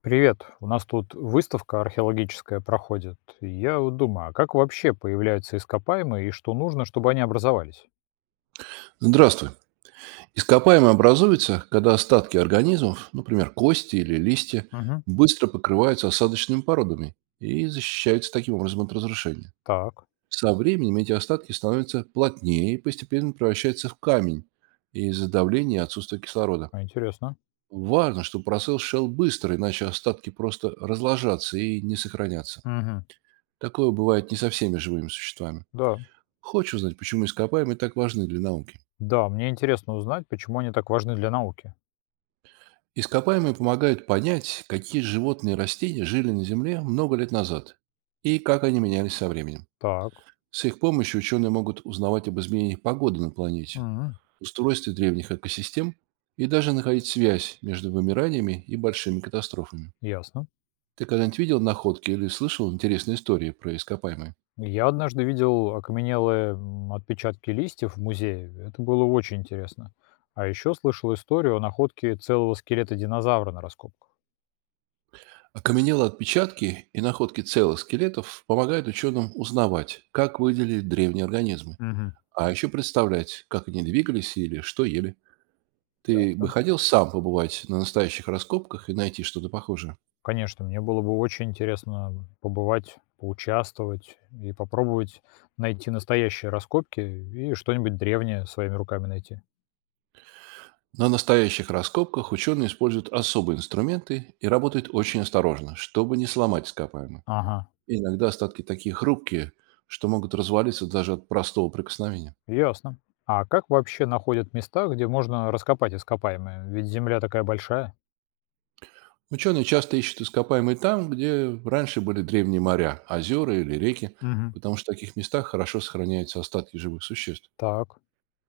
Привет. У нас тут выставка археологическая проходит. И я вот думаю, а как вообще появляются ископаемые и что нужно, чтобы они образовались? Здравствуй. Ископаемые образуются, когда остатки организмов, например, кости или листья, Мгм. быстро покрываются осадочными породами и защищаются таким образом от разрушения. Так, Со временем эти остатки становятся плотнее и постепенно превращаются в камень из-за давления и отсутствия кислорода. а интересно. Важно, чтобы процесс шел быстро, иначе остатки просто разложатся и не сохранятся. Мгм. Такое бывает не со всеми живыми существами. Да. Хочешь узнать, почему ископаемые так важны для науки? Да, мне интересно узнать, почему они так важны для науки. Ископаемые помогают понять, какие животные и растения жили на Земле много лет назад и как они менялись со временем. Так, С их помощью ученые могут узнавать об изменениях погоды на планете, мгм, устройстве древних экосистем и даже находить связь между вымираниями и большими катастрофами. ясно. Ты когда-нибудь видел находки или слышал интересные истории про ископаемые? Я однажды видел окаменелые отпечатки листьев в музее. Это было очень интересно. А еще слышал историю о находке целого скелета динозавра на раскопках. Окаменелые отпечатки и находки целых скелетов помогают ученым узнавать, как выделили древние организмы, Мгм. а еще представлять, как они двигались или что ели. Ты бы Ясно. хотел сам побывать на настоящих раскопках и найти что-то похожее? Конечно, мне было бы очень интересно побывать, поучаствовать и попробовать найти настоящие раскопки и что-нибудь древнее своими руками найти. На настоящих раскопках ученые используют особые инструменты и работают очень осторожно, чтобы не сломать ископаемые. Ага, Иногда остатки такие хрупкие, что могут развалиться даже от простого прикосновения. ясно. А как вообще находят места, где можно раскопать ископаемые? Ведь земля такая большая. Ученые часто ищут ископаемые там, где раньше были древние моря, озера или реки, Мгм. потому что в таких местах хорошо сохраняются остатки живых существ. Так.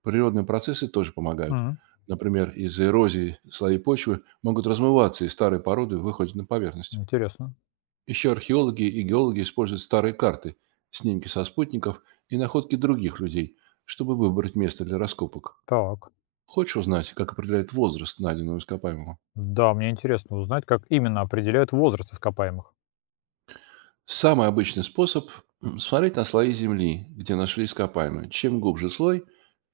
Природные процессы тоже помогают. М. Например, из-за эрозии слои почвы могут размываться, и старые породы выходят на поверхность. Интересно. Еще археологи и геологи используют старые карты, снимки со спутников и находки других людей, чтобы выбрать место для раскопок. Так. Хочешь узнать, как определяет возраст найденного ископаемого? Да, мне интересно узнать, как именно определяют возраст ископаемых. Самый обычный способ– смотреть на слои земли, где нашли ископаемые. Чем глубже слой,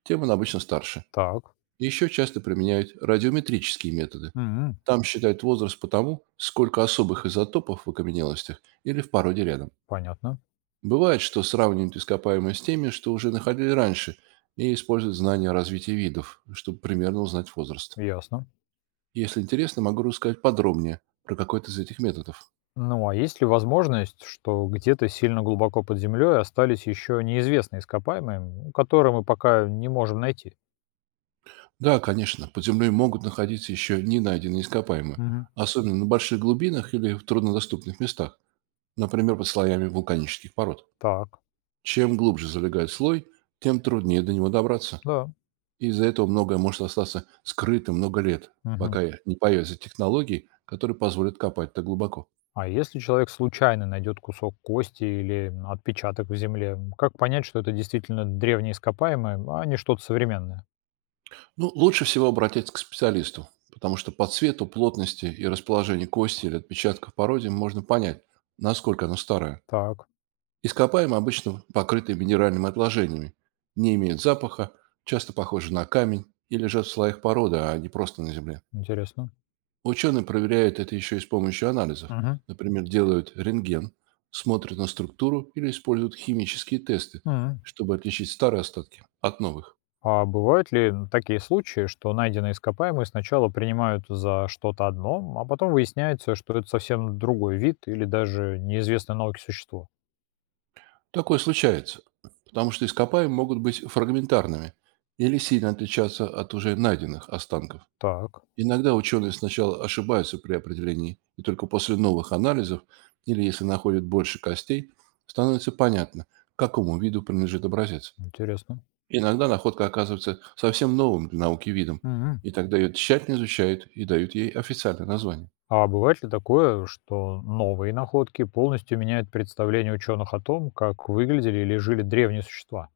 тем он обычно старше. Так. Еще часто применяют радиометрические методы. М. Там считают возраст по тому, сколько особых изотопов в окаменелостях или в породе рядом. Понятно. Бывает, что сравнивают ископаемые с теми, что уже находили раньше, и используют знания о развитии видов, чтобы примерно узнать возраст. Ясно. Если интересно, могу рассказать подробнее про какой-то из этих методов. Ну, а есть ли возможность, что где-то сильно глубоко под землей остались еще неизвестные ископаемые, которые мы пока не можем найти? Да, конечно, под землей могут находиться еще не найденные ископаемые, Мгм. особенно на больших глубинах или в труднодоступных местах, например, под слоями вулканических пород. Так, Чем глубже залегает слой, тем труднее до него добраться. да. И из-за этого многое может остаться скрытым много лет, Мгм. пока не появятся технологии, которые позволят копать так глубоко. А если человек случайно найдет кусок кости или отпечаток в земле, как понять, что это действительно древние ископаемые, а не что-то современное? Ну, лучше всего обратиться к специалисту, потому что по цвету, плотности и расположению кости или отпечатков породе можно понять, насколько она старая. Так, Ископаемые обычно покрыты минеральными отложениями, не имеют запаха, часто похожи на камень и лежат в слоях породы, а не просто на земле. интересно. Ученые проверяют это еще и с помощью анализов. Мгм. Например, делают рентген, смотрят на структуру или используют химические тесты, М. чтобы отличить старые остатки от новых. А бывают ли такие случаи, что найденные ископаемые сначала принимают за что-то одно, а потом выясняется, что это совсем другой вид или даже неизвестное науке существо? Такое случается, потому что ископаемые могут быть фрагментарными или сильно отличаться от уже найденных останков. Так, Иногда ученые сначала ошибаются при определении, и только после новых анализов, или если находят больше костей, становится понятно, к какому виду принадлежит образец. интересно. Иногда находка оказывается совсем новым для науки видом, Мгм. и тогда ее тщательно изучают и дают ей официальное название. А бывает ли такое, что новые находки полностью меняют представление ученых о том, как выглядели или жили древние существа?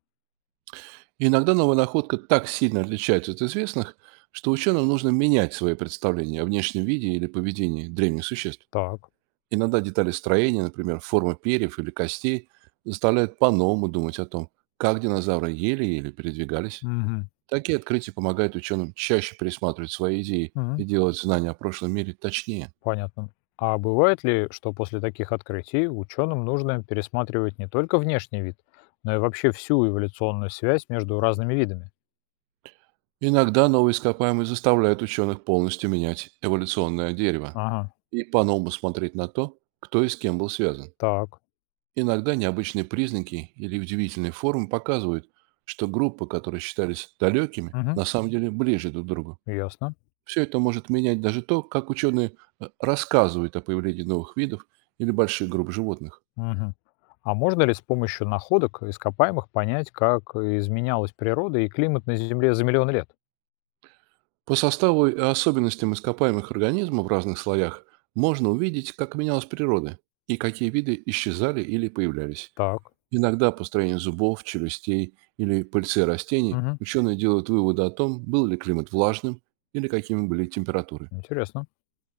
Иногда новая находка так сильно отличается от известных, что ученым нужно менять свои представления о внешнем виде или поведении древних существ. Так. Иногда детали строения, например, форма перьев или костей, заставляют по-новому думать о том, как динозавры ели или передвигались. Мгм. Такие открытия помогают ученым чаще пересматривать свои идеи Мгм. и делать знания о прошлом мире точнее. Понятно. А бывает ли, что после таких открытий ученым нужно пересматривать не только внешний вид, но и вообще всю эволюционную связь между разными видами? Иногда новые ископаемые заставляют ученых полностью менять эволюционное дерево Ага, и по-новому смотреть на то, кто и с кем был связан. так. Иногда необычные признаки или удивительные формы показывают, что группы, которые считались далекими, Мгм. на самом деле ближе друг к другу. Ясно. Все это может менять даже то, как ученые рассказывают о появлении новых видов или больших групп животных. Мгм. А можно ли с помощью находок ископаемых понять, как изменялась природа и климат на Земле за миллион лет? По составу и особенностям ископаемых организмов в разных слоях можно увидеть, как менялась природа и какие виды исчезали или появлялись. Так. Иногда по строению зубов, челюстей или пыльце растений Мгм. ученые делают выводы о том, был ли климат влажным или какими были температуры. Интересно.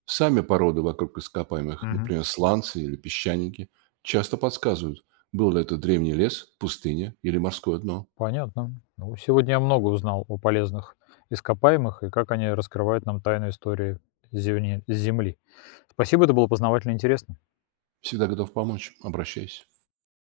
Сами породы вокруг ископаемых, Мгм. например, сланцы или песчаники, часто подсказывают, был ли это древний лес, пустыня или морское дно. Понятно. Ну, сегодня я много узнал о полезных ископаемых и как они раскрывают нам тайну истории Земли. Спасибо, это было познавательно и интересно. Всегда готов помочь. Обращайся.